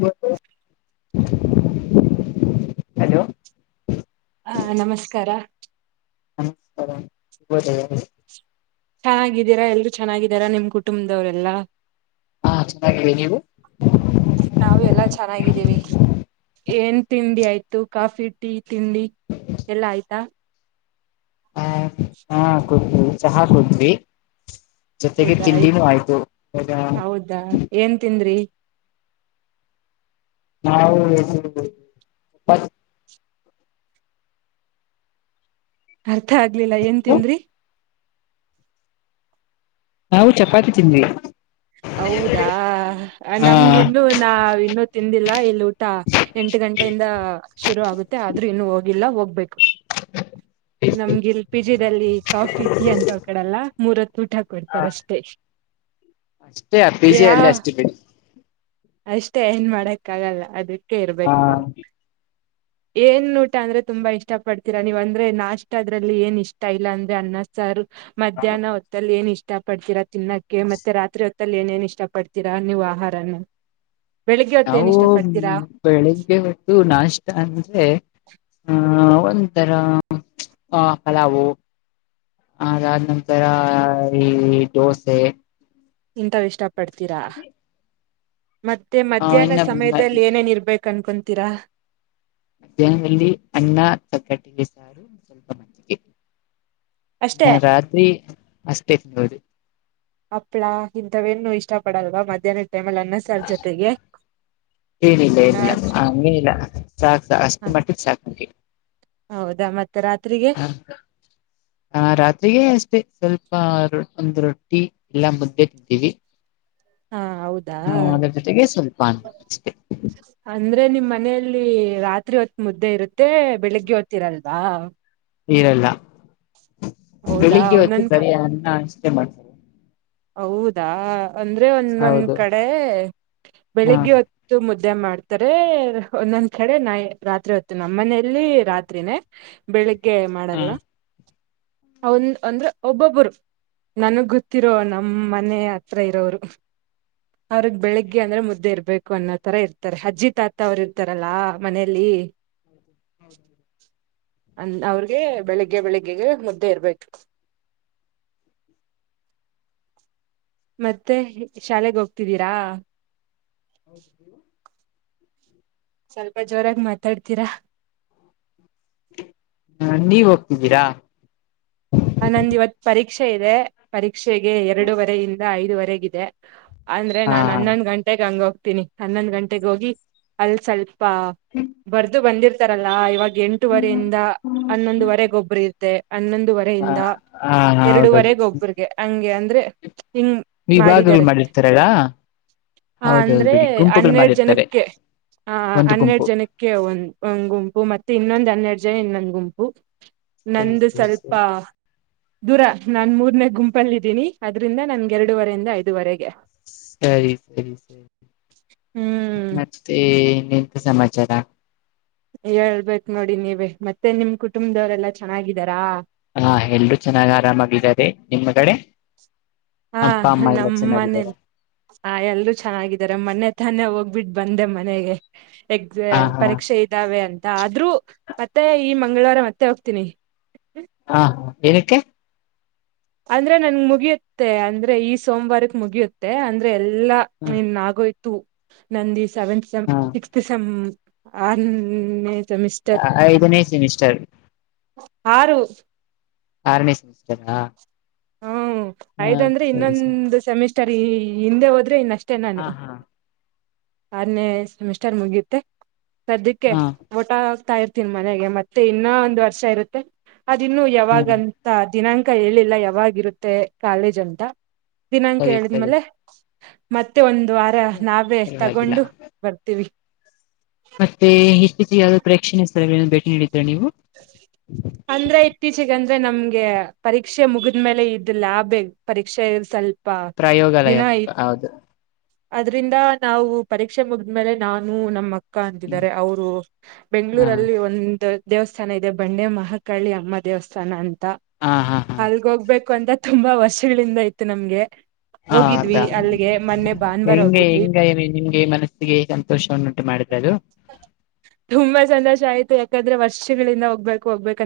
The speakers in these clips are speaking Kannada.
[inaudible] ಹಲೋ, ಹ, ನಮಸ್ಕಾರ. - ಬರ [unintelligible] ಚೆನ್ನಾಗಿದ್ದೀರಾ, ಎಲ್ರು ಚೆನ್ನಾಗಿದ್ದೀರಾ ನಿಮ್ ಕುಟುಂಬದವರೆಲ್ಲಾ., ಹಾ ಚೆನ್ನಾಗಿದ್ದೀವಿ ನೀವು - ನಾವು ಎಲ್ಲಾ ಚೆನ್ನಾಗಿದ್ದೀವಿ. - ಏನ್ ತಿಂಡಿ ಆಯ್ತು ಕಾಫಿ, ಟೀ, ತಿಂಡಿ ಎಲ್ಲಾ ಆಯ್ತಾ. - ಹ ಹಾ, ಕೂಡ್ದಿವಿಚಹಾ ಕೂಡಿದ್ದ ವಿ, - ಜೊತೆಗೆ ಹೌದಾ ತಿಂಡಿನೂ ಆಯ್ತು. - ಹೌದಾ ಏನ್ ತಿಂದ್ರಿ ನಾವುಪ್ಪತ್ [unintelligible] ಆಯ್ತು. - ಮತ್ತ ಆಗ್ಲಿಲ್ಲಾ ಏನ್ ತಿಂದ್ರಿ. - ನಾವು ಚಪಾತಿ ತಿಂದ್ವಿ. - ಹೌದಾ, ನಮಗ ಇನ್ ನಾವ- ತಿಂದಿಲ್ಲ ಇನ್ನು. ಎಂಟು [unintelligible] ಗಂಟೆಯಿಂದ ಶುರು ಆಗುತ್ತೆ. ಆದ್ರೂ ಇನ್ನು ಹೋಗಿಲ್ಲ ಹೋಗ್ಬೇಕು ನಮಗ್ ಇಲ್ಲಿ ಪಿಜಿಲ್ಲಿ ಕಾಫಿ ಟೀ ಅಂತ್ ಕೋಡ. ಲ್ಲ ಮೂರತ್ತು ಊಟ ಕೊಡ್ತಾರ ಅಷ್ಟೇ, - ಅಷ್ಟೇ ಅ ಪಿ, ಜಿ ಅಲ್ಲ ಅಷ್ಟೇ ಅಷ್ಟೇ ಏನ್ ಮಾಡಕ್ಕ ಆಗಲ್ಲ ಅದಕ್ಕೆ. - ಆ ಇರ್ಬೇಕ ನಾವು. ಏನ್ ಊಟ ಅಂದ್ರೆ ತುಂಬಾ ಇಷ್ಟ ಪಡ್ತೀರಾ ನೀವ್ ಅಂದ್ರೆ ನಾಷ್ಟದ್ರಲ್ಲಿ ಏನ್ ಇಷ್ಟ ಇಲ್ಲ ಅಂದ್ರೆ ಅನ್ನ ಸಾರ್ ಮಧ್ಯಾಹ್ನ ಹೊತ್ತಲ್ಲಿ ಏನ ಇಷ್ಟ ಇಷ್ಟ ಪಡ್ತೀರಾ ತಿನ್ನಕ್ಕೆ ಮತ್ತೆ ಮತ್ತೆ ರಾತ್ರಿ ಹೊತ್ತಲ್ಲಿ ಏನೇನ್ ಇಷ್ಟ ಪಡ್ತೀರಾ ನೀವು ಆಹಾರನ ಬೆಳಿಗ್ಗೆ ಹೊತ್ತ ಏನ್ ನಾವು ಇಷ್ಟ ಪಡ್ತೀರಾ ಬೆಳಿಗ್ಗೆ ಹೊತ್ತು ನಾಷ್ಟ ಅಂದ್ರೆ ಹಹ ಒಂತರ ಆ ಪಲಾವು ಅದಾದ ನಂತರ ಈ ದೋಸೆ ಇಂತವು ಇಷ್ಟ ಪಡ್ತೀರಾ ಮತ್ತೆ ಆ ಮಧ್ಯಾಹ್ನ ಇನ್ನ ಸಮಯದಲ್ಲಿ ಏನೇನ್ ಇರ್ಬೇಕು ಕಣ್ಕೊಂತೀರಾ ಮಧ್ಯಾಹ್ನದಲ್ಲಿ ಅನ್ನ [unintelligible] ಅಷ್ಟೇ ನಾ ರಾತ್ರಿ ಅಷ್ಟೇ [unintelligible] ಹಪ್ಪಳ ಇಂಥವೇನು ಇಷ್ಟ ಪಡಲ್ವಾ ಮಧ್ಯಾಹ್ನ ಏನಿಲ್ಲ ಇಲ್ಲ ಏನಾದ್ರೂ ಹಂಗೇನಿಲ್ಲ ಸಾಕ್ ಅಷ್ಟು ಹ ಮಟ್ಟಿಗೆ ಸಾಕ್ ಹೌದಾ ಮತ್ತೆ ರಾತ್ರಿಗೆ ಹ ಹ ರಾತ್ರಿಗೆ ಮತ್ತ ಸ್ವಲ್ಪ ಒಂದ್ ರೊಟ್ಟಿ ಇಲ್ಲ ಮುದ್ದೆ ತಿಂತೀವಿ ಹಾ ಹಾ ಹೌದಾ ಅದ್ರ ಜೊತೆಗೆ ಸ್ವಲ್ಪ ಅನ್ನ ಅಷ್ಟೇ ಅಂದ್ರೆ ನಿಮ್ಮ್ ಮನೆಯಲ್ಲಿ ರಾತ್ರಿ ಹೊತ್ತು ಮುದ್ದೆ ಇರುತ್ತ ಮತ್ತೆ ಬೆಳಗ್ಗೆ ಹೊತ್ತುಇರಲ್ಲ ಹಾ ಇರಲ್ಲ ಹೌದಾ ಬೆಳಿಗ್ಗೆ ಹೊತ್ತು ಒಂದೊಂದ್ ಕ ಬರೆ ಅನ್ನ ಅಷ್ಟೇ [inaudible] ಹೌದಾ ಅಂದ್ರೆ ಒಂದೊಂದ ಹೌದು ಕಡೆ ಹಾ ಬೆಳಿಗ್ಗೆ ಹೊತ್ತು ಮುದ್ದೆ ಮಾಡ್ತಾರೆ ಒಂದೊಂದ್ ಕಡೆ ನಾ ರಾತ್ರಿ ಹೊತ್ತು ನಮ್ಮ ಮನೆಯಲ್ಲಿ ರಾತ್ರಿನೇ ಬೆಳಿ ಗೆ ಹ ಮಾಡಲ್ಲ ಅಂದ್ರೆ ಒಬ್ಬೊಬ್ಬರು ನನಗ್ ಗೊತ್ತಿ ನಮ್ ಮನೆ ಹತ್ರ ಇರೋರಗೆ ಬೆಳಿಗ್ಗೆ ಅಂದ್ರೆ ಮುದ್ದೆ ಇರ್ಬೇಕು ಅನ್ನೋ ತರ ಇರ್ತಾರೆ ಅಜ್ಜಿ ತಾತ ಅವರು ಇರ್ತಾರಲ್ಲಾ ಮನೇಲಿ [inaudible] ಅ ಅವ್ರಗೆ ಬೆಳಿಗ್ಗೆ ಬೆಳಿಗ್ಗೆಗೆ ಮುದ್ದೆ ಇರ್ಬೇಕು ಮತ್ತೆ ಶಾಲೆೆಗೆ ಹೋಗ್ತಿದ್ದೀರಾ [inaudible] ಸ್ವಲ್ಪ ಜೋರಾಗಿ ಮಾತಾಡ್ತೀರಾ ಹ ನೀವ್ ಹೋಗ್ತಿದ್ದೀರಾ ಆ ನಂದು ಇವತ್ ಪರೀಕ್ಷೆ ಇದೆ ಪರ ಶಕ್ಷೆಗೆ ಎರಡೂವರೆ ಇಂದ ಐದುವರೆಗಿದೆ ಅಂದ್ರೆ ಹಾ ನಾನ್ ಹನ್ನೊಂದ್ ಗಂಟೆಗೆಗ್ ಹಂಗೋಗ ತನಿ ಹನ್ನೊಂದ್ ಗಂಟೆೆಗೆ ಹೋಗಿ ಅಲ್ ಸ್ವಲ್ಪ ಪ್ಪಾ ಬರ್ದು ಬಂದಿರ್ತ ರಲ್ಲಾ ಇವಾಗ ಎಂಟುವರೆೆಯಿಂದ ಹನ್ನೊಂದುವರೆ ಗೊಬ್ಬರ ಇರುತ್ತೆ ಹನ್ನೊಂದುವರೆ ಹಾ ರಿಂದ ಹಾ ಎರಡುವರೆ ಹೌದೌದು ಗೊಬ್ಬರಿಗೆ ಹಂಗೆ ಅಂದ್ರೆ ಹಿಂಗ ವಿಭಾಗಗಳು ಮಾಡಿದ್ದಾರೆ ಮಾಡಿರ್ತಾರಲ್ಲ ಆ ಹೌದೌದು ಅಂದ್ರೆ ಬಿಡಿ ಗುಂಪುಗಳು ಹನ್ನೆರಡ್ ಮಾಡಿರ್ತಾರೆ ಜನಕ್ಕೆ ಹ ಒಂದು ಗುಂಪು ಹನ್ನೆರಡು ಜನಕ್ಕೆ ಒಂದ್ ಗುಂಪು ಮತ್ತೆ ಇನ್ನೊಂದು ಹನ್ನೆರಡ್ ವಿಜಯನ್ನ್ ಗುಂಪು ಸರಿ ನಂದು ಸರಿ ಸ್ವಲ್ಪ ವಾ ದೂರ ನಾನ್ ಮೂರ್ನೆೇ ಗುಂಪಲ್ಲಿದ್ದೀನಿ ಅದ್ರಿಂದ ನನ್ಗೆ ಎರಡುವರೆಯಿಂದ ಐದುವರೆಗೆ ಸರಿ ಸರಿ ಸರಿ ಹ್ಮ್ ಮತ್ತೆ ಸಮಾಚಾರ ಹೇಳ್ಬೇಕ ನೋಡಿ ನೀವೇ ಮತ್ತೆ ನಿಮ್ ಕುಟುಂಬದವರೆಲ್ಲಾ ಚೆನ್ನಾಗಿದ್ದಾರಾ ಹಾ ಎಲ್ರು ಚೆನ್ನಾಗ್ ಆರಾಮಾಗಿದ್ದಾರೆ ನಿಮ್ಮ ಕಡೆ ಹಾ ಅಪ್ಪ ಅಮ್ಮ ಎಲ್ಲ ನಮ್ಮ ಚೆನ್ನಾಗಿದ್ದಾರೆ ಮನೇಲಿ ಆ ಎಲ್ರರು ಚೆನ್ನಾಗಿದ್ದಾರೆ ಮೊನೆೆ ತಾನೆ ಹೋಗ್ಬಿಟ್ಟ ಬಂದೆ ಮನೆಗೆ ಹ ಎಕ್ಸಾಮ ಹಾ ಪರೀಕ್ಷೆ ಇದ್ದಾವೆ ಅಂತ ಆದ್ರೂ ಮತ್ತೆ ಈ ಮಂಗಳವಾರ ಮತ್ತೆ ಹೋಗ್ತೀನಿ ಹಾ ಏನಕ್ಕೆ ಅಂದ್ರೆ ನನ್ ಮುಗಿಯುತ್ತೆ ಅಂದ್ರೆ ಈ ಸೋಮವಾರಕ್ ಮುಗಿಯುತ್ತೆ ಅಂದ್ರೆ ಎ ಎಲ್ಲ ಇನ್ ಆಗೋಯ್ತು ತ್ತು ನಂದಿ ಸೆಂವತ್ ಸೇಮ್ ಹ ಸಿಕ್ತ್ ಸೇಮ್ ಹಾ ಐದನೇ ಸೆಮಿಸಿಸ್ಟರ್ ಆರು ಆರನೇ ಸೆಮಿಸ್ಟರ್ ಹಾ ಹ್ಮ ಐದಂದ್ರೆ ಸರಿ ಸರಿ ಇನ್ನೊಂದ್ ಸೆಮಿಸ್ಟರ್. ಷ್ಟರಿ ಹಿಂದೆ ಹೋದ್ರೆ ಇನ್ನಷ್ಟ. ಅಷ್ಟೆ ನಾನು ಹಾ ಹಾ ಆರನೇ ಸೆಮಿಸ್ಟರ್ ಮುಗಿಯುತ್ತೆ. ಸದ್ಯಕ್ಕೆ ಹಾ ಊಟ ಆಗ್ತಾ ಇರ್ತಾ. ನ್ ಮನೆಗೆ ಮತ್ತೆ ಇನ್ನ ಒಂದ್ ವರ್ಷ ಇರುತ್ತೆ. ಅದಿನ್ನು ಹಾ ಯಾವಾಗಂತ ದಿನಾಂಕ. ಹೇಳಿಲ್ಲ ಯಾವಾಗಿರುತ್ತೆ ಕಾಲೇಜ್ ಅಂತಾ ದಿನಾಂಕ ಸರಿ ಸರಿ ಹೇಳಿದ್ಮೇಲೆ ಮತ್ತೆ ಒಂದ್ ದ್ವಾರ ನಾವೇ. ಪರವಾಗಿಲ್ಲ ತಗೊಂಡು ಬರ್ತೀವಿ [unintelligible] ಅರ್ಥ ಆಗಲಿಲ್ಲ ನೀವು ಇತ್ತೀಚೆಗೆ ಅಂದ್ರೆ ನಮ್ಗೆ ಪರೀಕ್ಷೆ ಮುಗಿದ ಮೇಲೆ ಇದ ಲ್ಾಬ್ ಪರೀಕ್ಷೆ ಸ್ವಲ್ಪ. ಪ್ರಯೋಗಾಲಯ ದಿನ ಹೌದು ಅದ್ರಿಂದ ನಾವು ಪರೀಕ್ಷೆ ಮುಗಿದಮೇಲೆ ನಾನು ನಮ್ಮ ಅಕ್ಕ್. ಅಕ್ಕ ಹ್ಮ್ ಅಂತಿದ್ದಾರೆ ಅವರು ಹಾ ಬೆಂಗಳೂರುಅಲ್ಲಿ ಒಂದ್ ದೇವಸ್ಥಾನ ಇದೆ ಬಂಡೆ ಮಹಾಕಾಳಿ ಅಮ್ಮ ದೇವಸ್ಥಾನ ಅಂತಾ. ಹಾ ಹಾ ಹಾ ಅಲ್ಲಿಗೆ ಹೋಗ್ಬೇಕು ಕಂತ ತುಂಬಾ ವರ್ಷಗಳಿಂದ ಇತ್ತು ನಮ್ಮಗೆ. ಹಾ ಅದಾ ಭಾನುವಾರ ಹೆಂಗೆ ಹೋಗಿದ್ವಿ ಹೆಂಗ ನಿಮ್ಗೆ ಮನಸ್ಸಿಗೆ ಸಂತೋಷವನ್ನುಂಟು ಮಾಡಿದ್ರೆದು. ತುಂಬಾ ಸಂತೋಷ ಆಯ್ತು ಯಾಕಂದ್ರೆ ವರ್ಷಗಳಿಂದ ಹೋಗ್ಬೇಕು ಹೋಗ್ಬೇಕು.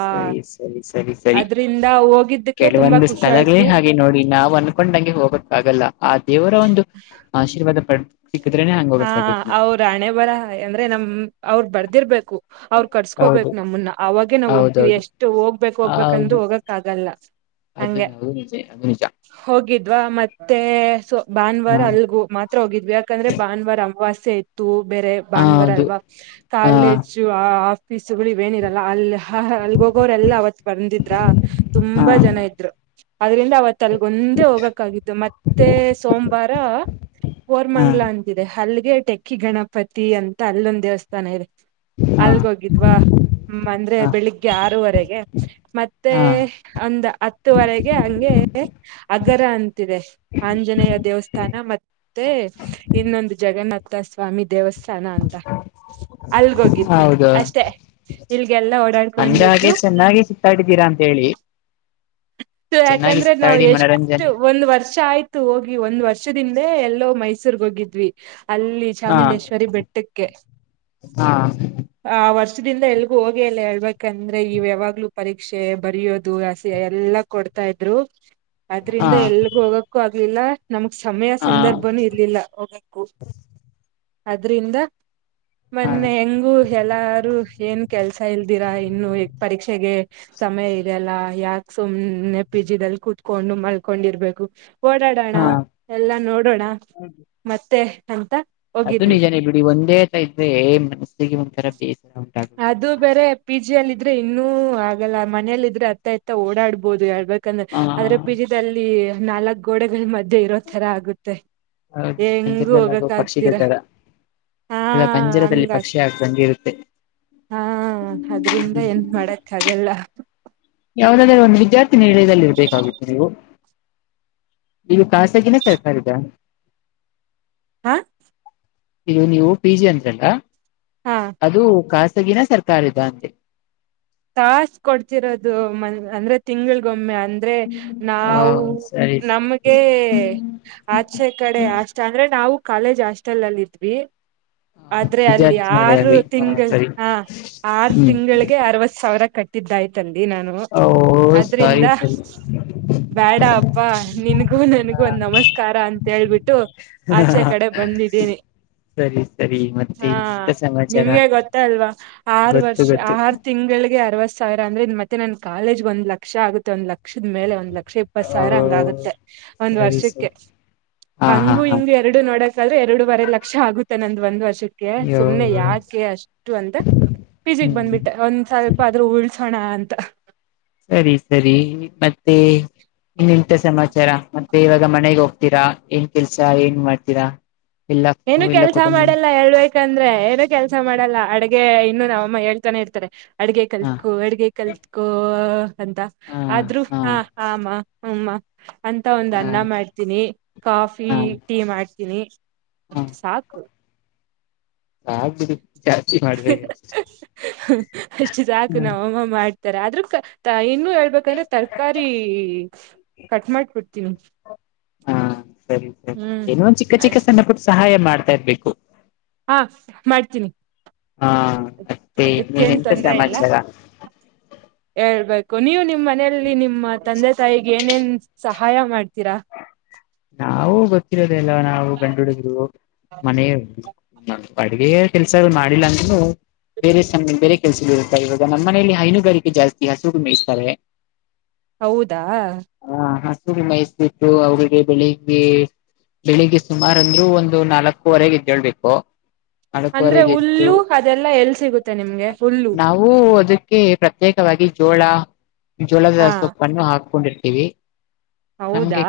ಸರಿ ಸರಿ ಸರಿ ಸರಿ ಅದ್ರಿಂದ ಹೋಗಿದ್ದಕ್ಕೆ ತುಂಬಾ ಕೆಲವೊಂದು ಖುಷಿ ಸ್ಥಳಗಳೇ ಆಯ್ತು ಹಾಗೆ ನೋಡಿ ನಾವವು ಅನ್ಕೊಂಡಂಗೆ ಹೋಗಕ್ಕ ಆಗಲ್ಲ ಆ ದೇವರ್ ಒಂದು ಆಶೀರ್ವಾದ ಪಡ್. ಸಿಕ್ಕಿದ್ರೇನೆ ಹಂಗ ಹಾ ಹೋಗಕ್ಕಾಗುದು ನಮ್ಗೆ ಅವರ್ ಹಣೆ ಬರಹ ಅಂದ್ರೆ ನಮ್ಮ. ಅವ್ರ್ ಬರ್ದಿರ್ಬೇಕು ಅವ್ರರು ಕಡ್ಸ್ಕೋಬೇಕು ಹೌದು ನಮಮ್ಮನ್ನ ಅವಾಗೆ ನಾವ್ ಹೋಗ್ತಿೀವಿ ಹೌದೌದು ಎಷ್ಟು ಹೋಗ್ಬೇಕಕ್ ಹೌದು ಹೋಗ್ಬೇಕಂದು ಹೋಗಕ್ ಆಗಲ್ಲ. ಅದು ಅ ಅ. ಅ್ವ ಮತ್ತೆ ಸೊ ಭಾನ್ವಾರ್ ಅಲ್ಗುಗೋ ಮಾತ್ರ ಹೋಗಿದ್ವಿ ಯಾಕಂದ್ರೆ ಪ್ರಮವಾಸ್ಯ ಇತ್ತು ಬೇರೆ ಭಾನುವಾರ ಹೌದು ಅಲ್ವಾ ಹಾ ಕಾಲೇಜು ಆ ಪೀಸುಗಳು ಹೇನುಗಳು ಅಲ್ಲಿ ಹಲ್ಲಿ ಹೋಗವ್ರ ಎಲ್ಲಾ ಅವತ್ತು ಬಂದಿದ್ರ ಹಾ ತುಂಬಾ ಜನ ಇದ್ರು ಅದ್ರಿಂದ ಅವತ್ ಒಂದೆ ಹೋಗಾಕಗ್ಗಿದು ಮತ್ತೆ ಸೋಮವಾರ ಹಾ ಕೋರಮಂಗಳ ಹಲ್ಲಿಗೆ ಟೆಕ್ಕಿ ಗಣಪತಿ ಅಂತ ಅಲ್ಲೊಂದ ದೇವಸ್ಥಾನ ಇದೆ ಹಾ ಅಲ್ಗೋಗಿದ್ವಾ ಹ್ಮ ಅಂದ್ರೆ ಬೆಳಿಗ್ಗೆ ಆರುವರೆಗೆ ಮತ್ತೆ ಹಾ ಹಾ ಅಂದ ಹತ್ತುವರೆಗೆ ಹಂಗೆ ಅಗರನ್ ಆಂಜನೇಯ ದೇವಸ್ಥಾನ ತಾನ ಮತ್ ತೆ ಜಗನ್ನಾಥ ಸ್ವಾಮಿ ದೇವಸ್ಥಾನ ತಾನ ಅಂತ ಅಲ್ಗೋಗಿದ್ವಿ ಹೌದು ಅಷ್ಟೆ ಇಲ್ಗೆಲ್ಲಾ ಅಂದ ಓಡಾಡ್ಕೊಂಡ್ದು ಹಾಗೆ ಚೆನ್ನಾಗಿ ಸುತ್ತಾಡಿದ್ದೀರಾ ಅಂತ ಹೇಳಿ ಚೆನ್ನಾಗಿ ಯಾಕಂದ್ರೆ ನಾವ್ ಸುತ್ತಾಡಿ ಎಷ್ಟು ಮನರಂಜನೆ ಒಂದ್ ವರ್ಷ ಆಯ್ತು ಹೋಗಿ ಒಂದ್ ವರ್ಷದಿಂದ ಇಲ್ಲೇ ಯಲ್ಲೋ ಮೈಸೂರ್ಗೆ ಹೋಗಿದ್ವಿ ಅಲ್ಲಿ ಹಾ ಚಾಮುಂಡೇಶ್ವರಿ ಬೆಟ್ಟಕ್ಕೆ ಹಾ ಆ ವರ್ಷ ಈ ವರ್ಷದಿಂದ ಎಲ್ಗೂ ಹೋಗಿ ಎಲ್ಲ ಹೇಳ್ಬೇಕಂದ್ರೆ ಇವು ಯಾವಾಗ್ಲೂ ಪರೀಕ್ಷೆ ಬರೆಯೋದು ಹಸಿ ಎಲ್ಲ ಕೊಡ್ತಾ ಇದ್ರು ಹಾ ಅದ್ರಿಂದ ಎಲ್ಗ ಹೋಗಕ್ಕು ಆಗಿಲ್ಲ ಇಲ್ಲ ನಮಗೆ ಸಮಯ ಹಾ ಸಂದರ್ಭನು ಇರ್ಲಿಲ್ಲ ಹೋಗಕು ಅದ್ರಿಂದ ಹಾ ಮೊನ್ನೆ ಹೆಂಗು ಎಲ್ಲಾರು ಏನ್ ಕೆಲ್ಸ ಇಲ್ದಿರಾ ಇನ್ನು ಪರೀಕ್ಷೆಗೆ ಸಮಯ ಇದೆಲ್ಲ ಯಾಕ್ ಸುಮ್ನೆ ಸುಮ್ನೆ ಪಿಜೀದಲ್ ಕುತ್ಕೊಂಡು ಮಲ್ಕೊಂಡಿರ್ಬೇಕು ಓಡಾಡೋಣ ಹಾ ಎಲ್ಲ ನೋಡೋಣ ಮತ್ತೆ ಎಂತ ಅದು ನಿಜನೇ ಬಿಡಿ ಒಂದೇತ ಇದ್ರೆ ಮನಸು ಮನಸ್ಸಿಗೆ ಒಂಥರಾ ಬೇಸ್ ಅದು ಬೇರೆ ಪಿಜಿ ಪಿಜಿ ಅಲ್ಲ ಇದ್ರೆ ಇನ್ನುೂ ಆಗಲ್ಲ ಮನೆಯಲ್ಲ ಇದ್ರೆ ಅತ್ತ ಇತ್ತ ಓಡಾಡ್ಬಹುದು ಹೇಳಬಹುದು ಯಾಕಂದ್ರೆ ಹಾ ಅದ್ರೆ ಪಿಜಿದಲ್ಲಿ ನಾಲ್ಕ್ ಗೋಡೆಗಳ ಮಧ್ಯೆ ಇರೋ ತರ ಆಗುತ್ತೆ ಹೌ ಹೆಂಗೂ ಪಂಜರದದಲ್ಲಿವ ಹೋಗಕ್ ಪಕ್ಷಿಗಳ್ ಆಗ್ದಿರ ತರ ಹಾ ಇಲ್ಲ ಪಂಜರದಲ್ಲಿ ಹಂಗ ಪಕ್ಷಿ ಆಗ್ದಂಗಗೆ ಇರುತ್ತೆ ಹಾ ಅದ್ರಿಂದ ಏನ್ ಮಾಡಕ್ ಆಗಲ್ಲ ಯವುದಾದ್ರೂ ಒಂದು ವಿದ್ಯಾರ್ಥಿ ನಿಲಯದಲ್ಲಿ ಇರ್ಬೇಕಾಗಿತ್ತು ನೀವು ಖಾಸಗಿನ ಸರ್ಕಾರಿದ ಹಾ ಇಗ ನೀವು ಪಿ ಜಿ ಅಂದ್ರಲ್ಲ ಹಾ ಅದು ಕಾಸ ಗಿನ ಸರ್ಕಾರಿದ ಅಂದೆ ತಾಸ ಕೊಡ್ತಿರೋದು ಮ ಅಂದ್ರೆ ತಿಂಗಳಗೊಮ್ಮೆ ಅಂದ್ರೆ ಹ ನಾವು ಸರಿ ನಮ್ಗೆ ಆಚೆ ಕಡೆ ಅಷ್ಟ ಅಂದ್ರೆ ನಾವು ಕಾಲೇಜ್ ಹಾಸ್ಟೆಲ್ ಅಲ್ಲಿ ಇದ್ವಿ ಆದ್ರೆ ಅಲ್ಲಿ ವಿದ್ಯಾರ್ಥಿ ನಿಲಯ ಆರು ಹ ತಿಂಗಳ ಸರಿ ಹಾ ಆರು ಹ್ಮ್ ತಿಂಗಳಗೆ ಅರವತ್ತು ಸಾವಿ ರ ಕಟ್ಟಿದ್ದಾಯ್ತಲ್ಲಿ ನಾನು ಓ ಅದ್ರಿಂದ ಸರಿ ಬ್ಯಾಡ ಅಪ್ಪಾ ನಿನಗೂ ನನ್ಗೂ ಒಂದ್ ನಮಸ್ಕಾರ ಅಂತ ಹೇಳ್ಬಿಟ್ಟು ಆಚೆ ಸರಿ ಕಡೆ ಬಂದಿದ್ದೀನಿ ಸರಿ ಸರಿ ಮತ್ತೆ ಹಾ ಇನ್ನೆಂತ ಸಮಾಚಾರ ನಿಮ್ಗೆ ಗೊತ್ತ ಅಲ್ವಾ ಆರು ಗೊತ್ತು ವರ್ಷ ಗೊತ್ತು ಆರ ತಿಂಗಳಿ ಈಗೆ ಅರವತ್ ಸಾವಿರ ಅಂದ್ರೆ ಇ ಮತ್ತೆ ನನ್ ಕಾಲೇಜ್ ಒಂದ್ ಲಕ್ಷ ಆಗುತ್ತೆ ಒಂದ್ ಲಕ್ಷ ಲಕ್ಷದ ಮೇಲೆ ಒಂದ್ ಲಕ್ಷ ಇಪ್ಪತ್ ಓ ಸಾವಿರ ಹಂಗ ಆಗುತ್ತೆ ಒಂದ್ ಸರಿ ವರ್ಷಕ್ಕೆ ಸರಿ ಹಾ ಹಾ ಹಂಗು ಹಾ ಹಿಂಗ್ ಎರಡು ನೋಡಕ ಆದ್ರೆ ಎರಡುೂವರೆ ಲಕ್ಷ ಆಗುತ್ತ ತ್ತೆ ನಂದ ಒಂದು ವರ್ಷ ಕ್ಕೇ ಅಯ್ಯೋ ಸುಮ್ನೆ ಯಾಕೆ ಅಷ್ಟು ಅಂತ ಪಿಜಿಗೆ ಹ್ಮ್ ಬಂದ್ಬಿಟ್ಟೆ ಒಂದ್ ಸಾವಿರ ಉಳ್ಸೋಣ ಅಂತ ಸರಿ ಸರಿ ಮತ್ತೆ ಇನ್ನೆಂತ ಸಮಾಚಾರ ಮತ್ತೆ ಇವಾಗ ಮನೆಗ್ ಹೋಗ್ತೀರಾ ಏನ್ ಕೆಲ್ಸ ಏನ್ ಮಾಡ್ತೀರಾ ಎಲ್ಲ ಏನು ಎಲ್ಲ ಕೆಲ್ಸ ಕುಟುಂಬ ಮಾಡಲ್ಲ ಹೇಳ್ಬೇಕಂದ್ರೆ ಏನು ಕೆಲ್ಸ ಮಾಡಲ್ಲ ಅಡ್ಗೆ ಇನ್ನು ನಾವ ಅಮ್ಮ ಹೇಳ್ತಾನೆ ಇರ್ತಾರೆ ಅಡ್ಗೆ ಹಾ ಕಲ್ಟ್ಕೋ ಅಡ್ಗೆ ಕಲ್ತ್ಕೋ ಅಂತ ಆದ್ರೂ ಹಾ ಆ ಮ್ಮ್ ಹಮ್ಮ ಅಂತ ಒಂದ್ ಹಾ ಅನ್ನ ಮಾಡ್ತೀನಿ ಕಾಫಿ ಹಾ ಟೀ ಮಾಡ್ತೀನಿ ಹಾ ಅಷ್ಟ ಸಾಕು ಆಗ್ಬಿಡಿ ಜಾಸ್ತಿ ಮಾಡ್ಬೇಡಿ ಅಷ್ಟು ಸಾಕು ಹ್ಮ್ ನಮಮ್ಮ ಮಾಡ್ ತೀರ ಆದ್ರೂಕ ತಾಯಿ ಇನ್ನು ಹೇಳ್ಬೇಕಂದ್ರೆ ತರಕಾರಿ ಕಟ್ ಮಾಡ ಕೊಡ್ತೀನಿ ಹಾ ಸರಿ ಸರಿ ಏನೋ ಒಂದ ಚಿಕ್ಕ ಚಿಕ್ಕ ಅಷ್ಟ ಸಣ್ಣ ಪುಟ್ಟ ಸಹಾಯ ಮಾಡ್ತಾ ಇರ್ಬೇಕು ಹ ಮಾಡ್ತೀನಿ ಹಾ ಮತ್ತೆ ಅದಕ್ಕೇನ್ ಇನ್ನೇನೆಂತ ತೊಂದರೆ ಇಲ್ಲ ಸಮಾಚಾರ ಹೇಳ್ಬೇಕ ನೀವು ನಿಮ್ಮ್ ಮನೆ ಲ್ಲಿ ನಿಮ್ಮ ತಂದೆ ತಾಯಿಗೆ ಏನೇನ್ ಸಹಾಯ ಮಾಡ್ತೀರಾ ನಾವು ಗೊತ್ತಿರೋದಲ್ಲ ನಾವು ಗಂಡ ಹುಡುಗ್ರು ಮನೆ ನಾನ್ ಅಡುಗೆಯ ಕೆಲ್ಸಗಳ ಮಾಡಿಲ್ಲ ಅಂದ್ರೂನು ಬೇರೆ ಬೇರೆ ಕೆಲ್ಸಗಳು ಇವಾಗ ನಮ್ಮ್ ಮನೆಯಲ್ಲಿ ಹೈನುಗಾರಿಕೆ ಜಾಸ್ತಿ ಹಸುಗು ಮೇಯಿಸ್ತಾರೆ. ಹೌದಾ ಹಸು ಮೇಯಾತೀಡು ಅವ್ರಿಗೆ ಬೆಳಿಗ್ಗೆ ಬೆಳಿಗ್ಗೆ ಸುಮಾರ ಅಂದ್ರು ಒಂದು ನಾಲ್ಕುವರೆಗೆ ಎದೇಳ್ಬೇಕು. ಅಂದ್ರೆ ಹುಲ್ಲು ಅದೆಲ್ಲಾ ಎಲ್ಲಿ ಸಿಗುತ್ತೆ ನಿಮ್ಗೆ ಹುಲ್ಲು. ನಾವು ಅದಕ್ಕೆ ಪ್ರತ್ಯೇಕವಾಗಿ ಜೋಳ ಜೋಳದ ಹಾ ಸೊಪ್ಪನ್ನು ಹಾಕೊಂಡಿ ತೇವಿ ಹೌದಾ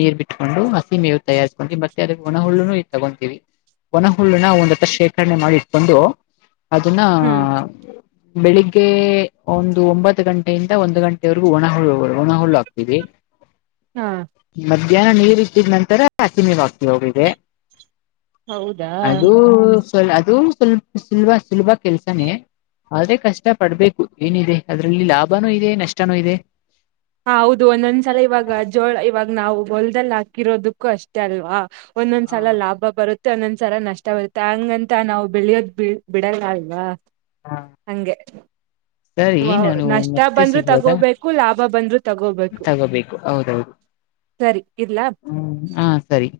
ನೀರ್ ಬಿಟ್ಕೊಂಡು ಹಸಿ ಮೇವು ತಯಾರಿಸ್ಕೊಂಡೀವಿ ಮತ್ತೆ ಅದ ಒಣ ಹುಲ್ಲುನು ತಗೊತೀವಿ ಒಣ ಹುಲ್ಲನ ಒಂದ್ ಶೇಖರಣೆ ಮಾಡಿ ಇಟ್ಕೊಂಡು ಅದನ್ನ ಹ್ಮ್ ಬೆಳಿಗ್ಗೆ ಒಂದು ಒಂಬತ್ತ ಗಂಟೆಯಿಂದ ಒಂದ ಗಂಟೆವರೆಗೂ ಒಣ ಹುಲ್ಲಗಳು ಒಣ ಹುಲ್ಲ ಹಾಕ್ತಿವಿ. ಹಾ ಮಧ್ಯಾಹ್ನ ನೀರ್ ಇಟ್ಟಿದ ನಂತರ ಹಸಿ ಮೇವ್ ಹಾಕ್ತಿವಿ ಅವುಗಳಿಗೆ. ಹೌದಾ ಅದು ಅದು ಸುಲ್ಬ್ ಸುಲಭ ಸುಲಭ ಕೆಲ್ಸನೇ ಆದ್ರೆ ಕಷ್ಟ ಪಡ್ಬೇಕು ಏನಿದೆ ಅದ್ರಲ್ಲಿ ಲಾಭನೂ ಇದೆ ನಷ್ಟನೂ ಇದೆ. ಹಾ ಹೌದು ಒಂದೊಂದ್ಸಲ ಇವಾಗ ಜೋಳ ಇವಾಗ ನಾವು ಹೊಲದಲ್ಲಿ ಹಾಕಿರೋದಕ್ಕೂ ಅಷ್ಟೇ ಅಲ್ವಾ. ಒಂದೊಂದ್ ಸಲ ಲಾಭ ಬರುತ್ತೆ. ಒಂದೊಂದ್ಸರ ನಷ್ಟ ಬರುತ್ತೆ ಹಂಗಂತ ನಾವು ಬೆಳಿಯೋದ್ ಬಿ ಬಿಡಲ್ಲ ಅಲ್ವಾ. ಹಾ ಹಂಗೆ ಸರಿ ವ ನಾನು ನಷ್ಟ ಮತ್ತೆ ಬಂದ್ರು ಸಿಗುವಾಗ ತಗೋಬೇಕು ಲಾಭ ಬಂದ್ರು ತಗೋಬೇಕು ತಗೋಬೇಕು ಹೌದೌದು ಸರಿ ಇಡ್ಲಾ. ಹ್ಮ್ ಹಾ ಸರಿ.